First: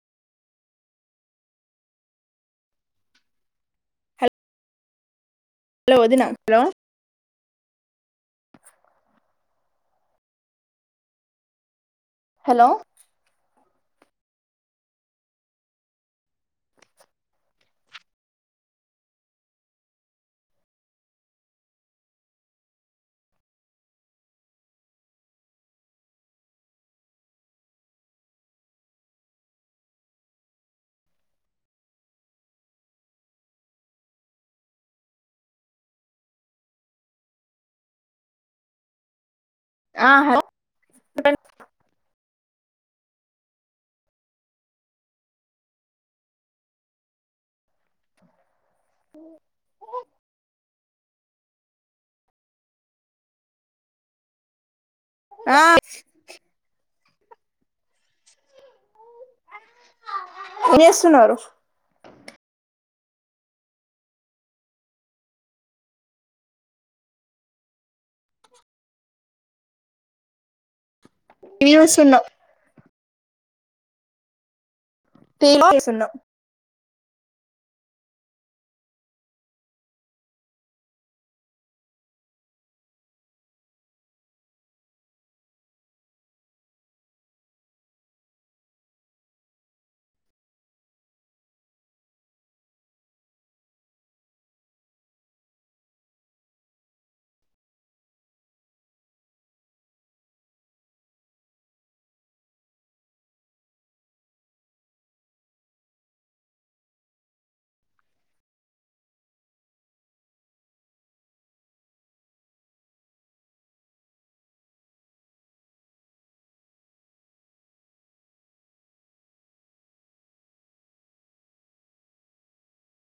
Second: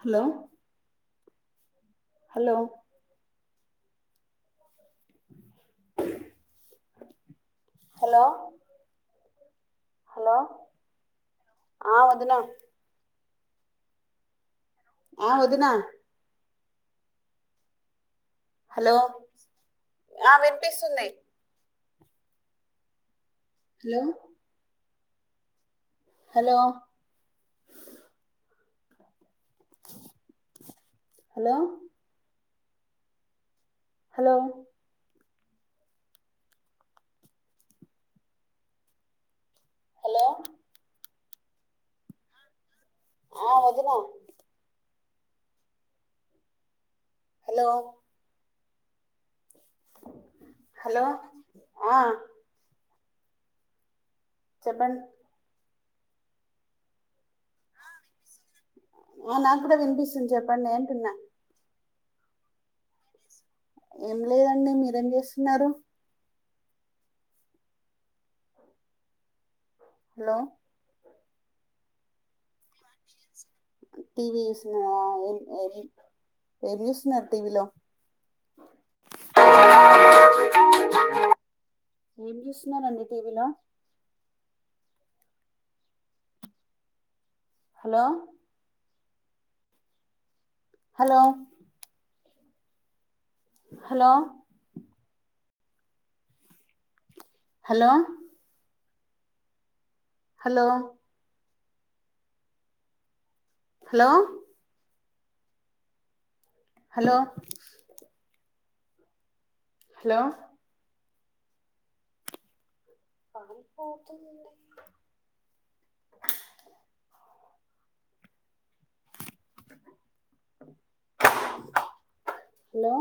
Hello hello hello ఒదినా hello hello hello ఆ వదినా హలో ఆ ఒదిన hello hello hello hello hello ఆ హలో హల్ అటెన్ ఆ వదిన హలో ఊ హలో ఆ చెప్పండి ఆ ఆ నాకు కూడా వినిపిస్తుంది చెప్పండి ఏం ఏంటన్న చేస్తున్నారు ఏం లేదండి మీరేం చేస్తున్నారు హలో టీవీ యూసున టీవీ యూస్ తిని కూసున్న [unintelligible] hello hello hello hello hello hello hello hello లో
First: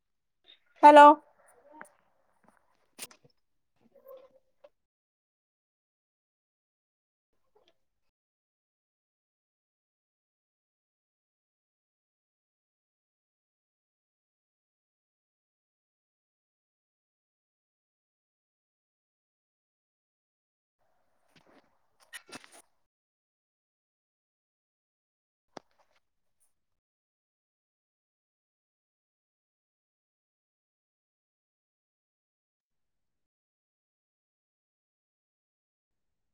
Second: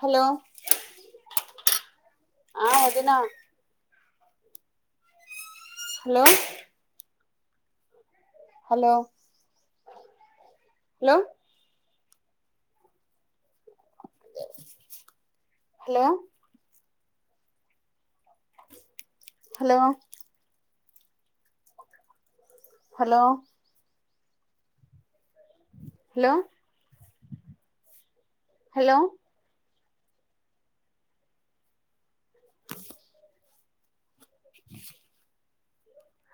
హలో హలో ఆ ఒదినా హలో హలో లో hello hello hello hello hello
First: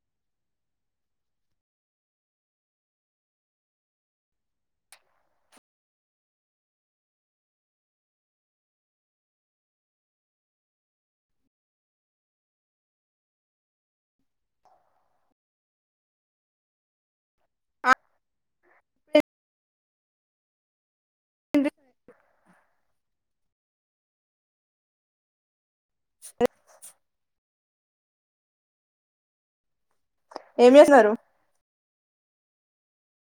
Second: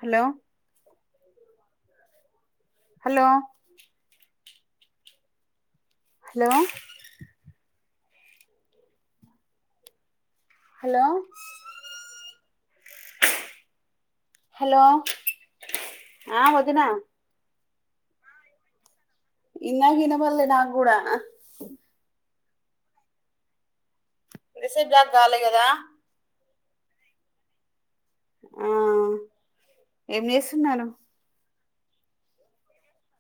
hello hello hello hello hello ఆ వదనా ఆ [unintelligible] ఇన్నగిన వినబల్లె నా కూడా రసబ్ జా గాలే కదా [unintelligible] ఆ ఏం చేస్తున్నారు?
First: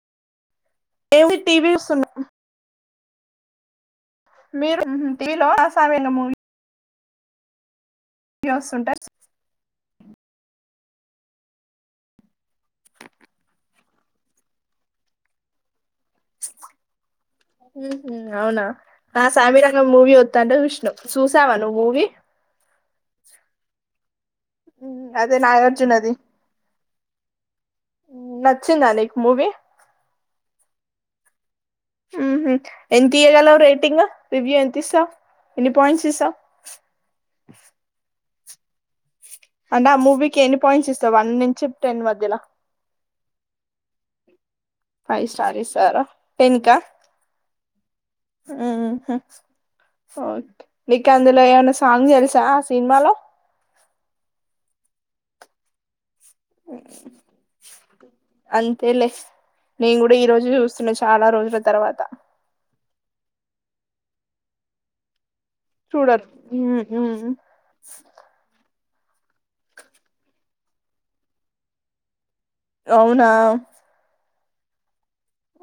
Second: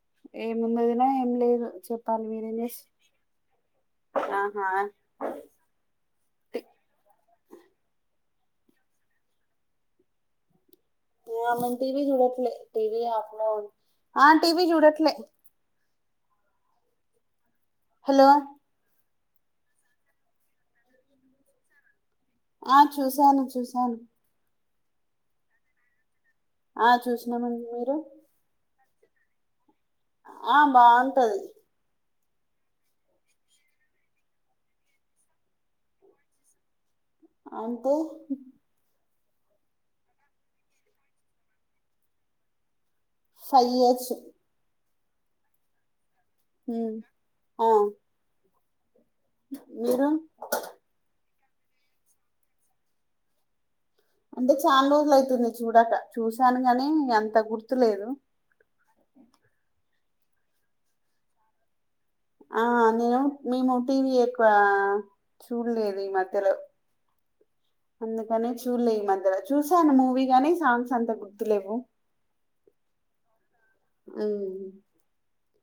[inaudible] ఏముంది వదినా ఏం ఏమి లేదు టీవీ చూస్తున్నా చెప్పాలి మీరేనే మీరు తీలోసమూ ఏ వస్తుంటారు మ టీవి చుడట్లే టీవి అమ్మో టీవీ చుడట్లే ఉహు హలో అవునా నా సామి రంగ మూవీ వత్తంటే చూసినం, చూసావా నువ్వు మూవీ. ఆ చూసాను చూసాను అదే నాగార్జునది ఆ చూసినామండి మీరు నచ్చిందా నీకు మూవీ ఆ బాగుంటది. ఉహు ఎంత ఇయగలవు రేటింగ్ రివ్యూ ఎంత ఇస్తావు, ఎన్ని పాయింట్స్ ఇస్తావు. అంటే అంటే ఆ మూవీకి ఎన్ని పాయింట్స్ ఇస్తాయి, వన్ నుంచి టెన్ మధ్యలో ఫైవ్ ఇయచ్చు. ఫైవ్ స్టార్ ఇస్తారా ఆ ఆ మీరు ఓకే నికాంద లో ఏమైన్నా సాంగ్ తెలుసా సినిమాలో అంటే చాలా రోజులు అవుతుందియి చూడాక చూసాను గాని అంత గుర్తులేదు. అంతెలే నేను కూడా ఈ రోజు చూస్తున్నా చాలా రోజుల తర్వాత. ఆ నేను మేము టీవి ఎక్కువ చూడరు ఊ హు హు అందుకనేే చూలే ఈ మధ్యలో చూసాను మూవీ గానీ సాంగ్స్ అంత గుర్తులేవు అవునా అవు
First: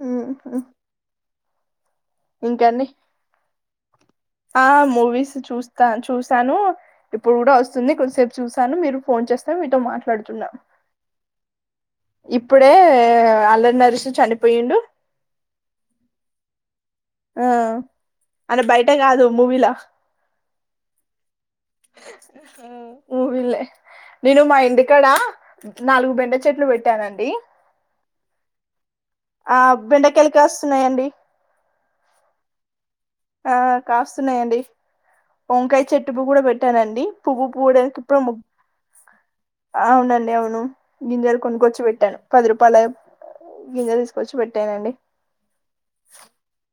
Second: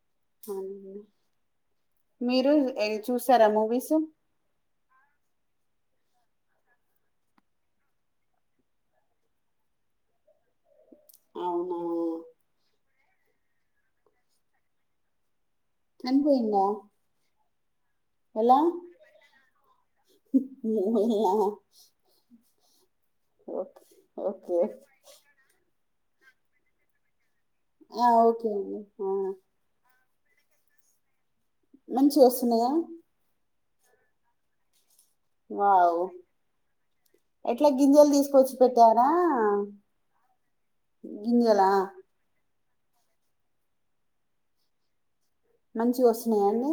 ఆ మీరు చూసారా మూవీ సం ఆ మూవీస్ చూస్తా చూసాను ఇప్పుడు కూడా వస్తుంది కొద్సేపు చూసాను మీరు ఫోన్ చేస్తా మీతో మాట్లాడుతున్నాం అవునా ఇప్పుడే అల్లరి నరిసి చనిపోయిండు అనుభయింద ఆ హలా ఆయన బయట కాదు మూవీలా అ ఊ వళ్ళలే నేను మా ఓకే ఇంటికాడ నాలుగు బెండ చెట్లు పెట్టానండి ఆ ఓకే అండి ఆ బెండకలు కాస్తున్నాయండి మంచి వస్తున్నాయా ఆ కాస్తున్నాయండి వంకాయ వావ్ చెట్టు పూ కూడా పెట్టానండి పువ్వు ఎట్లా పూడకి గింజలు ఇప్పుడు తీసుకొచ్చి పెట్టారా అవునండి అవును గింజర గింజలా కొనుకొచ్చి పెట్టాను పది రూపా పల గింజ తీసుకొచ్చి పెట్టానండి మంచి వస్తున్నాయాండి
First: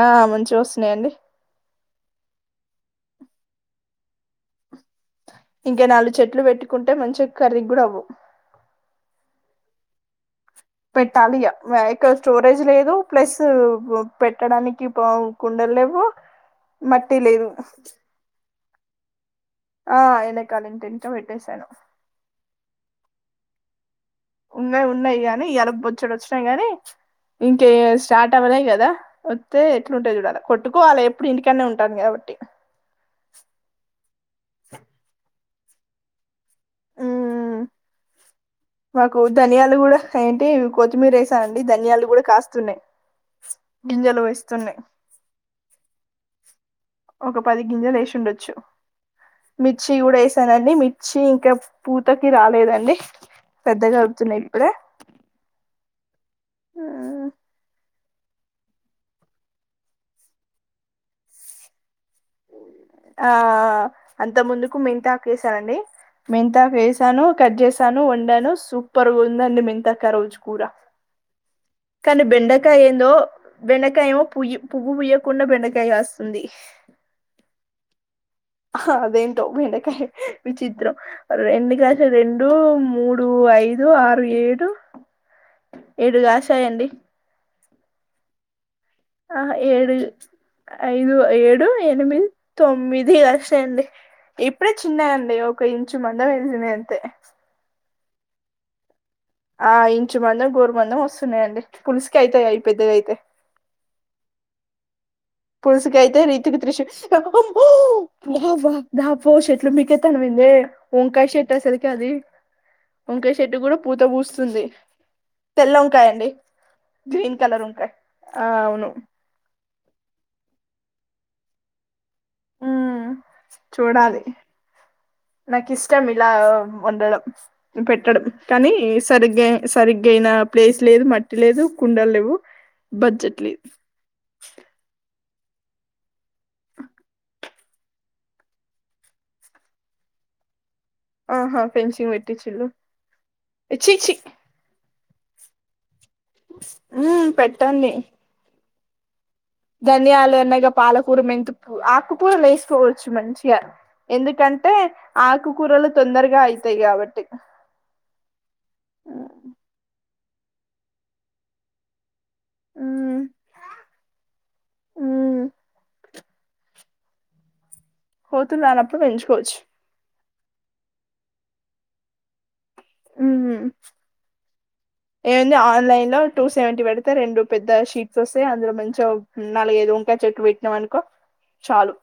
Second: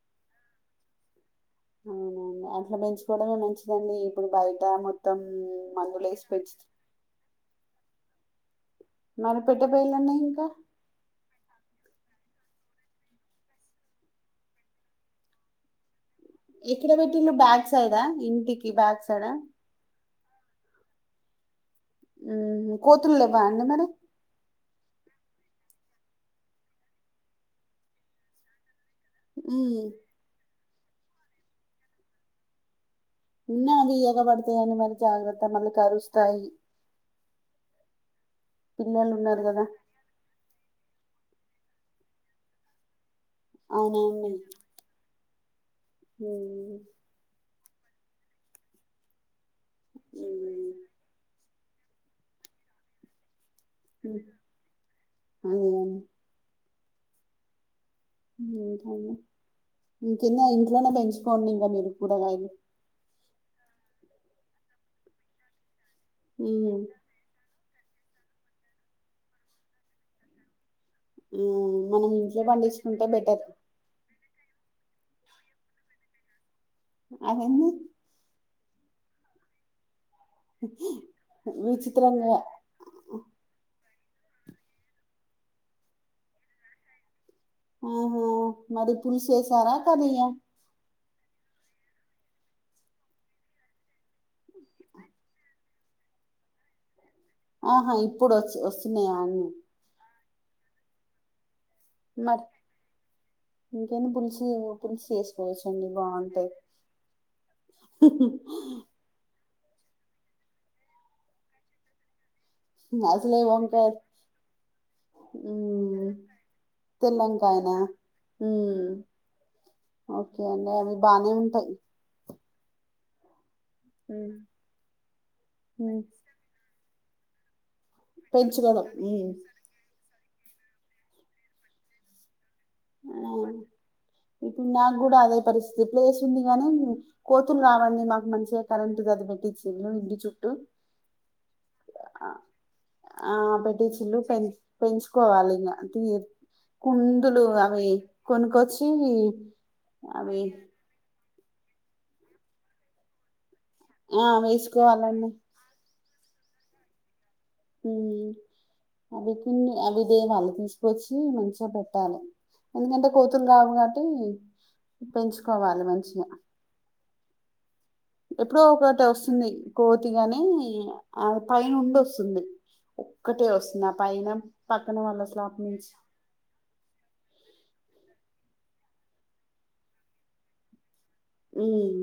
ఆ ముంచి వస్తున్నాయండి అవునండి అంట్లో పెంచుకోవడమే మంచిదండి ఇప్పుడు బయట మొ ఇంకా నాలుగు చెట్లు పెట్టుకుంటే మంచిగా కర్రీ కూడా అవ్వదు మొన్న పెట్టే బోయిందన్నా రంటా పెట్టాలి గా ఇక్క [unintelligible] స్టోరేజ్ లేదు ప్లస్ పెట్టడానికి కుండలు లేవు ఎక్కడ మట్టి పెట్టిన లేదు బ్యాగ్స్ ఐదా ఇంటికి ఈ బ్యాగ్స్ కదా ఆ ఎళ్లే కాలనింటెంట [unintelligible] పెట్టేసాను కోతులు లెవ్వ అండి మరి ఉన్నాయి ఉన్నాయి గానీ ఇయ్యాల బొచ్చుడు వచ్చినాయి గాని ఇంకే స్టార్ట్ అవ్వలేదు కదా వస్తే ఉమ్. ఎట్లుంటాయి చూడాలి కొట్టుకోవాలి ఇప్పుడు ఇంటికానీ ఉంటాను కాబట్టి నిన్న బి ఏగా పడతాయి అని మరి జాగ్రత్త మిమల్ని కరుస్తాయి ఉమ్, పిల్లలు మాకు ఉన్నారు కదా ధనియాలు కూడా ఏంటి కొత్తిమీర వేసానండి ధనియాలు కూడా కాస్తున్నాయి గింజలు వేస్తున్నాయి హమ్ ఒక పది గింజలు వేస్ ఉండొచ్చు మిర్చి కూడా వేసానండి మిర్చి ఇంకా పూతకి రాలేదండి పెద్దగా ఉమ్, వచ్చినాయి ఇప్పుడే ఉమ్. ఆ ఇంకాండీ హ్మ్ కింద ఇంట్లోనే పెంచుకోండి ఇంకా మీరు కూరగాయలు ఆ అంత ముందుకు మెంతకు వేసానండి మెంతకు ఉమ్, వేసాను కట్ జెస్త్ తను ఉండాను సూపర్గా ఉందండి మెంతాకు ఆ రోజ్ కూరా ఉమ్, మనం కానీ ఇంట్లో బెండకాయ పండించుకుంటే ఏందో బెటర్ బెండకాయ్ యేవో పూవ్యూ పువ్వు పూయకుండా బెండకాయ కాస్తుంది ఆనంది ఆ అదేంటో బెండకాయ విచిత్రం రెండు కాసలు విచిత్రంగా రెండు మూడు ఐదు ఏ ఆరు ఏడు ఏడు కాచాయండి ఆహా మరి పులుసు ఆహా వేసారా ఏడు కర్రీయా ఐదు ఏడు ఇప్పుడు ఎనిమిది తొమ్మిది లక్షాయండి ఇప్పుడే చిన్నయండి ఒక ఇంచు మంద వెలిసిన అంతే ఆహా ఇప్పుడు వ స్న్యను మంచంచి మందం గోరు మందం వస్తున్నాయండి పులిస్కి మరి అయితేయి పెద్దగా అయితే ఇ పుల్సుకియితే ర ఇతికి త్రిషు వా్ వా నా పోష లు మీికే తన మీందే య చెషట్ సరికి అది వంకా అసలే చెట్టు కూడా వంకాయ పూత పూస్తుంది తెల్ల హ్మ్ వంకాయండి గ్రీన్ కలర్ తెల్లంకాయనా వంకాయ హ్మ్ అవును ఓకే అండి అవి బానే ఉంటాయి హ చూడాలి హ్మ్ నాకు ఇష్టం ఇలా మండలం పెట్టడం కానీ పెంచుకోవడం హ్మ్ సరిగగా సరిగగా ఇంకైనా ప్లేస్ లేదు మట్టి లేదు కుండ లేవు బజెట్లీ ఆ ఇప్పుడు నాకు కూడా అదే పరిస్థితి ప్లేస్ ఉంది కాని కోతులు రావండి మాకు మంచిగా కరెంట్ కది పెట్టిచ్చ ఇళ్ళలు ఇంటి చుట్టూ ఆహా ఫెన్సింగ్ పెట్టి చిల్లు చి చి కోవాలి ఇంగ మ్మ్ కుందులు ఆ అయి పెట్టండి కొనుకచ్చు ఇన్నిఈ ధనియాలు అన్నగ పాలకూర మెన్ ఉప్పు ఆకుకూర లేసుకోవచ్చు మంచిగా ఆ ఎందుకంటే వేసుకోవాలండి ఆకుకూరలు తొందర్ గా ఇస్తాయి కావట్టి హ్మ్. అదే వాళ్ళు తీసుకొచ్చి మంచిగా పెట్టాలి ఎందుకంటే కోతులు రావు కాట్టి పెంచుకోవాలి మంచిగా ఎప్పుడో కోతులు రానప్పుడు ఒకటి వస్తుంది పెంచుకోవచ్చు కోతి గాని ఇ ఆ పై నుండి వస్తుంది ఉ ఒక్కటే వస్తుంది ఆ పైన పక్కన వాళ్ళ ఏమైంది స్లాప్ నుంచి. ఆన్లైన్ లో టూ సెవెంటీ పెడితే రెండు పెద్ద షీట్స్ వస్ పె అందులో మంచిగా నాలుగు ఐదు వంకాయ చెట్లు వెట్టినం అనుకో ఉ చాలు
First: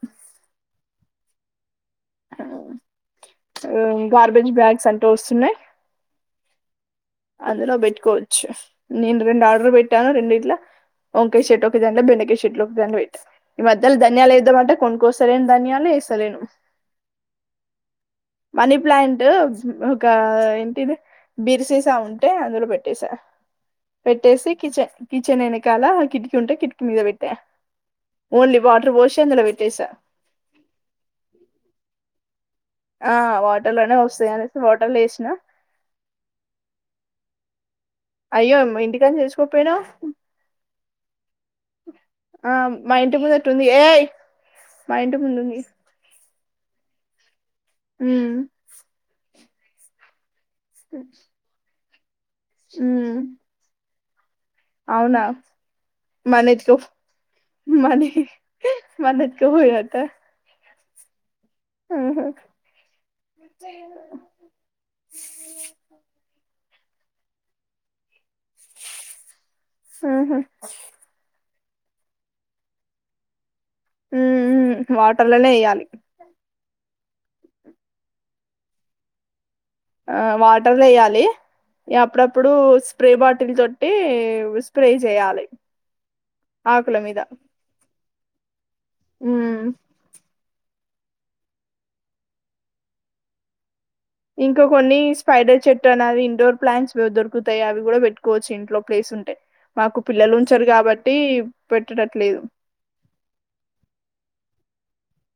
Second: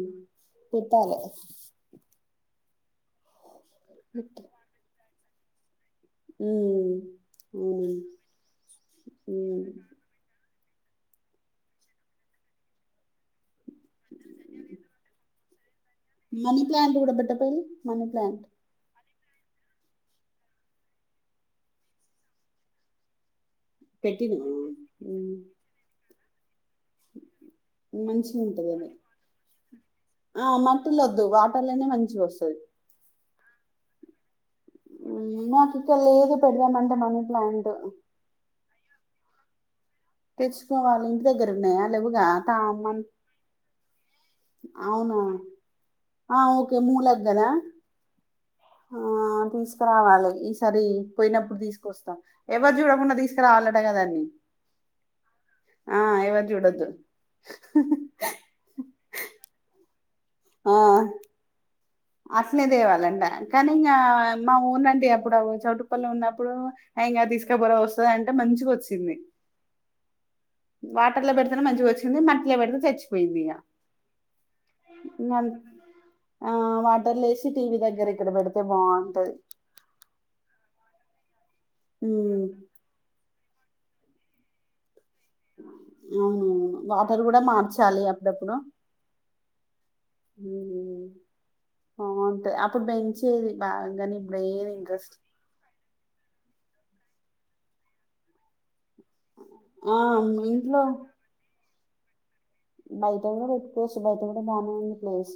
పెట్టాలే అవ ఉ గార్బేజ్ బ్యాగ్స్ అన్ టోసునే ఉ అందులో బెట్టుకోవచ్చు నేను రెండు హ్మ్. ఆర్డర్ బెట్టాను రెండి ఇట్లా వంకాయ చెట్లు ఒకదాంట్ల బెండకాయ చెట్లు ఒకదాంట్ల వెట్ ఈ మధ్యల ధనియాలు ఏద్దాం అంటే కోనుకోస్తా లేను ధనియాలు ఎత్ మనీ ప్లాంట్ గుడా బెట్టాపేలు మనీ ప్లాంట్ మనీ ప్లాంట్ ఒక ఏంటిది బిర్సేస్ తా ఉంటే అందులో బెట్టేసా పెట్టేసి పెట్టినవా? కిచెన్ కిచెన్ వెనకాల కిటికి ను ఉంటే కిటిక్ మంచిగా ఉంటంది అని వాటర్ పోసి అందులో పెట్టేసా ఆ మట్టిల వద్దు వాటర్లోనే మంచిగా వస్తది ఆ వాటర్ లో నే వస్తాయి అని ఉ మాకు ఇక్కడ లేదు పెడుదాం అంటే మనీ ప్లాంట్ తానా అయ్యో ఇంటికని నుంచి తెచ్చుకోపోయినావు తెచ్చుకోవాలి దగ్గరున్నయా లేవుగా ఆ మా తామన్ ఇంటి ముందట ఉంది ఏయ్ మా ఇంటి ముందుంది ఆ ఓకే మూలక్ గదా మ్మ్ ఆ తీసకరావాలి ఇస్ సరి పోయినప్పుడు దీస్ కొస్తా ఎవరు చూడకుండా ఉమ్, తీసుకురావాలట కదా అవునా ఎవరు చూడొద్దు [unintelligible] ఆ ఉహు అసలే దేవాలండే కానీ ఇంగా మా ఊనండి అప్పుడు చౌటుప్పల్ లో ఉన్నప్ పుడు హ ఇంగా తీసుకపోరా వస్తుది అంటే మంచిగ వొచ్చింది ఉహు వాటర్ల పెడ్త్ తనే మంచిగా వచ్చింది మట్లో పెడితే తెచ్చిపోయిందిగ ఉ ఊ వాటర్లోనే ఎయ్యాలి మాటర్ లేసి టీ వీ దగ్గర ఇక్కడ పెడితే బావుంటది ఆ వాటర్ ఏయాలి ఇగ ఉమ్ అప్పుడప్పుడు స్ప్రే బాట్ టిల్ తొట్టి వి స్ప్రే చేయాలి అం వాటర్ కూడా మార్చాలి అ డెప్పుడు ఊ ఆ అంతే అప్పుడు పెంచిలి బాగ్ ఇంకా కొన్ని స్పైడర్ చెట్ అన్నాది ఇండోర్ ప్లాంట్స్ [inaudible] గుతాయి అవి కూడా పెట్టుకోవచ్చు ఇంట్లో ప్లేస్ ఉంటే ఆ మాకు పిల్లలు ఉంచరు ఇంట్లో కాబట్టి పెట్టేటట్లు లేదు బయట కూడా పెట్టేసు బయట కూడా బానే ఉంది ప్లేస్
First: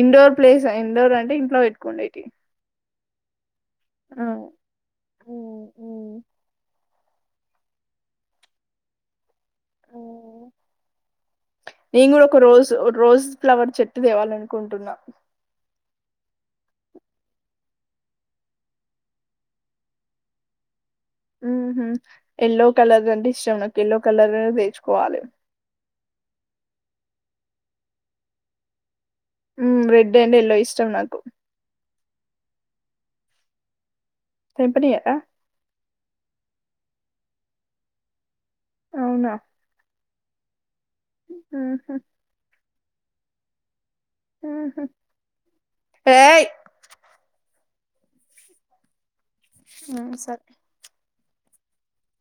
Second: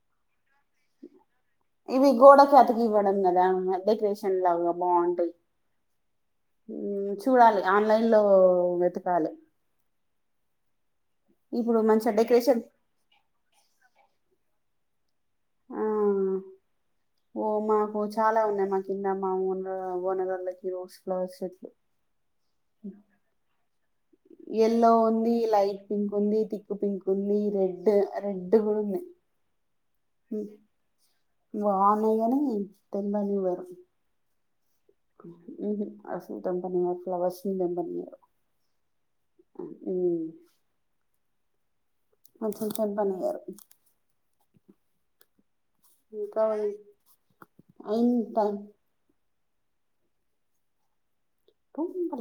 ఇండోర్ ప్లేస్ ఇండోర్ అంటే ఇంట్లో ఇది పెట్టుకుండేటి గోడఖ్యాతకి ఇవ్వడ ద ఆ డెకరేషన్ లాగా బాగుంటాయి చూడాలి ఆన్లైన్ లో వెతకాలి ఇప్పుడు నేను మంచిగా కూడా ఒక డెకరేషన్ రోస్ రోస్ ఫ్లవర్ చెట్టు తేవాలండి కుంటున్నా ఆ ఓ మాకు చాలా ఉన్నాయి మా కింద మా ఓనర్ ఓనర్వాల్లకి ఉ హ ఎల్లో కలర్ అంటే ఇష్టం నాకు ఎల్లో కలర్ ఎల్లో తెచ్చుకోవాలి. ఉంది లైట్ పింక్ ఉంది తిక్ పింక్ ఉంది రెడ్ రెడ్ కూడాంది రెడ్ అండ్ ఎల్లో ఇష్టం నాకు అగని తెంపని వర తెంపనీయరా? ఉ అసలుదంబనేయా ఫ్లావర్స్ నిదంబనీ అవునా? ఉ ఆహ ఇంకేం వన్ యియర్ [unintelligible] ఆహా ఇంకా ఇంకా ఆ సరే తం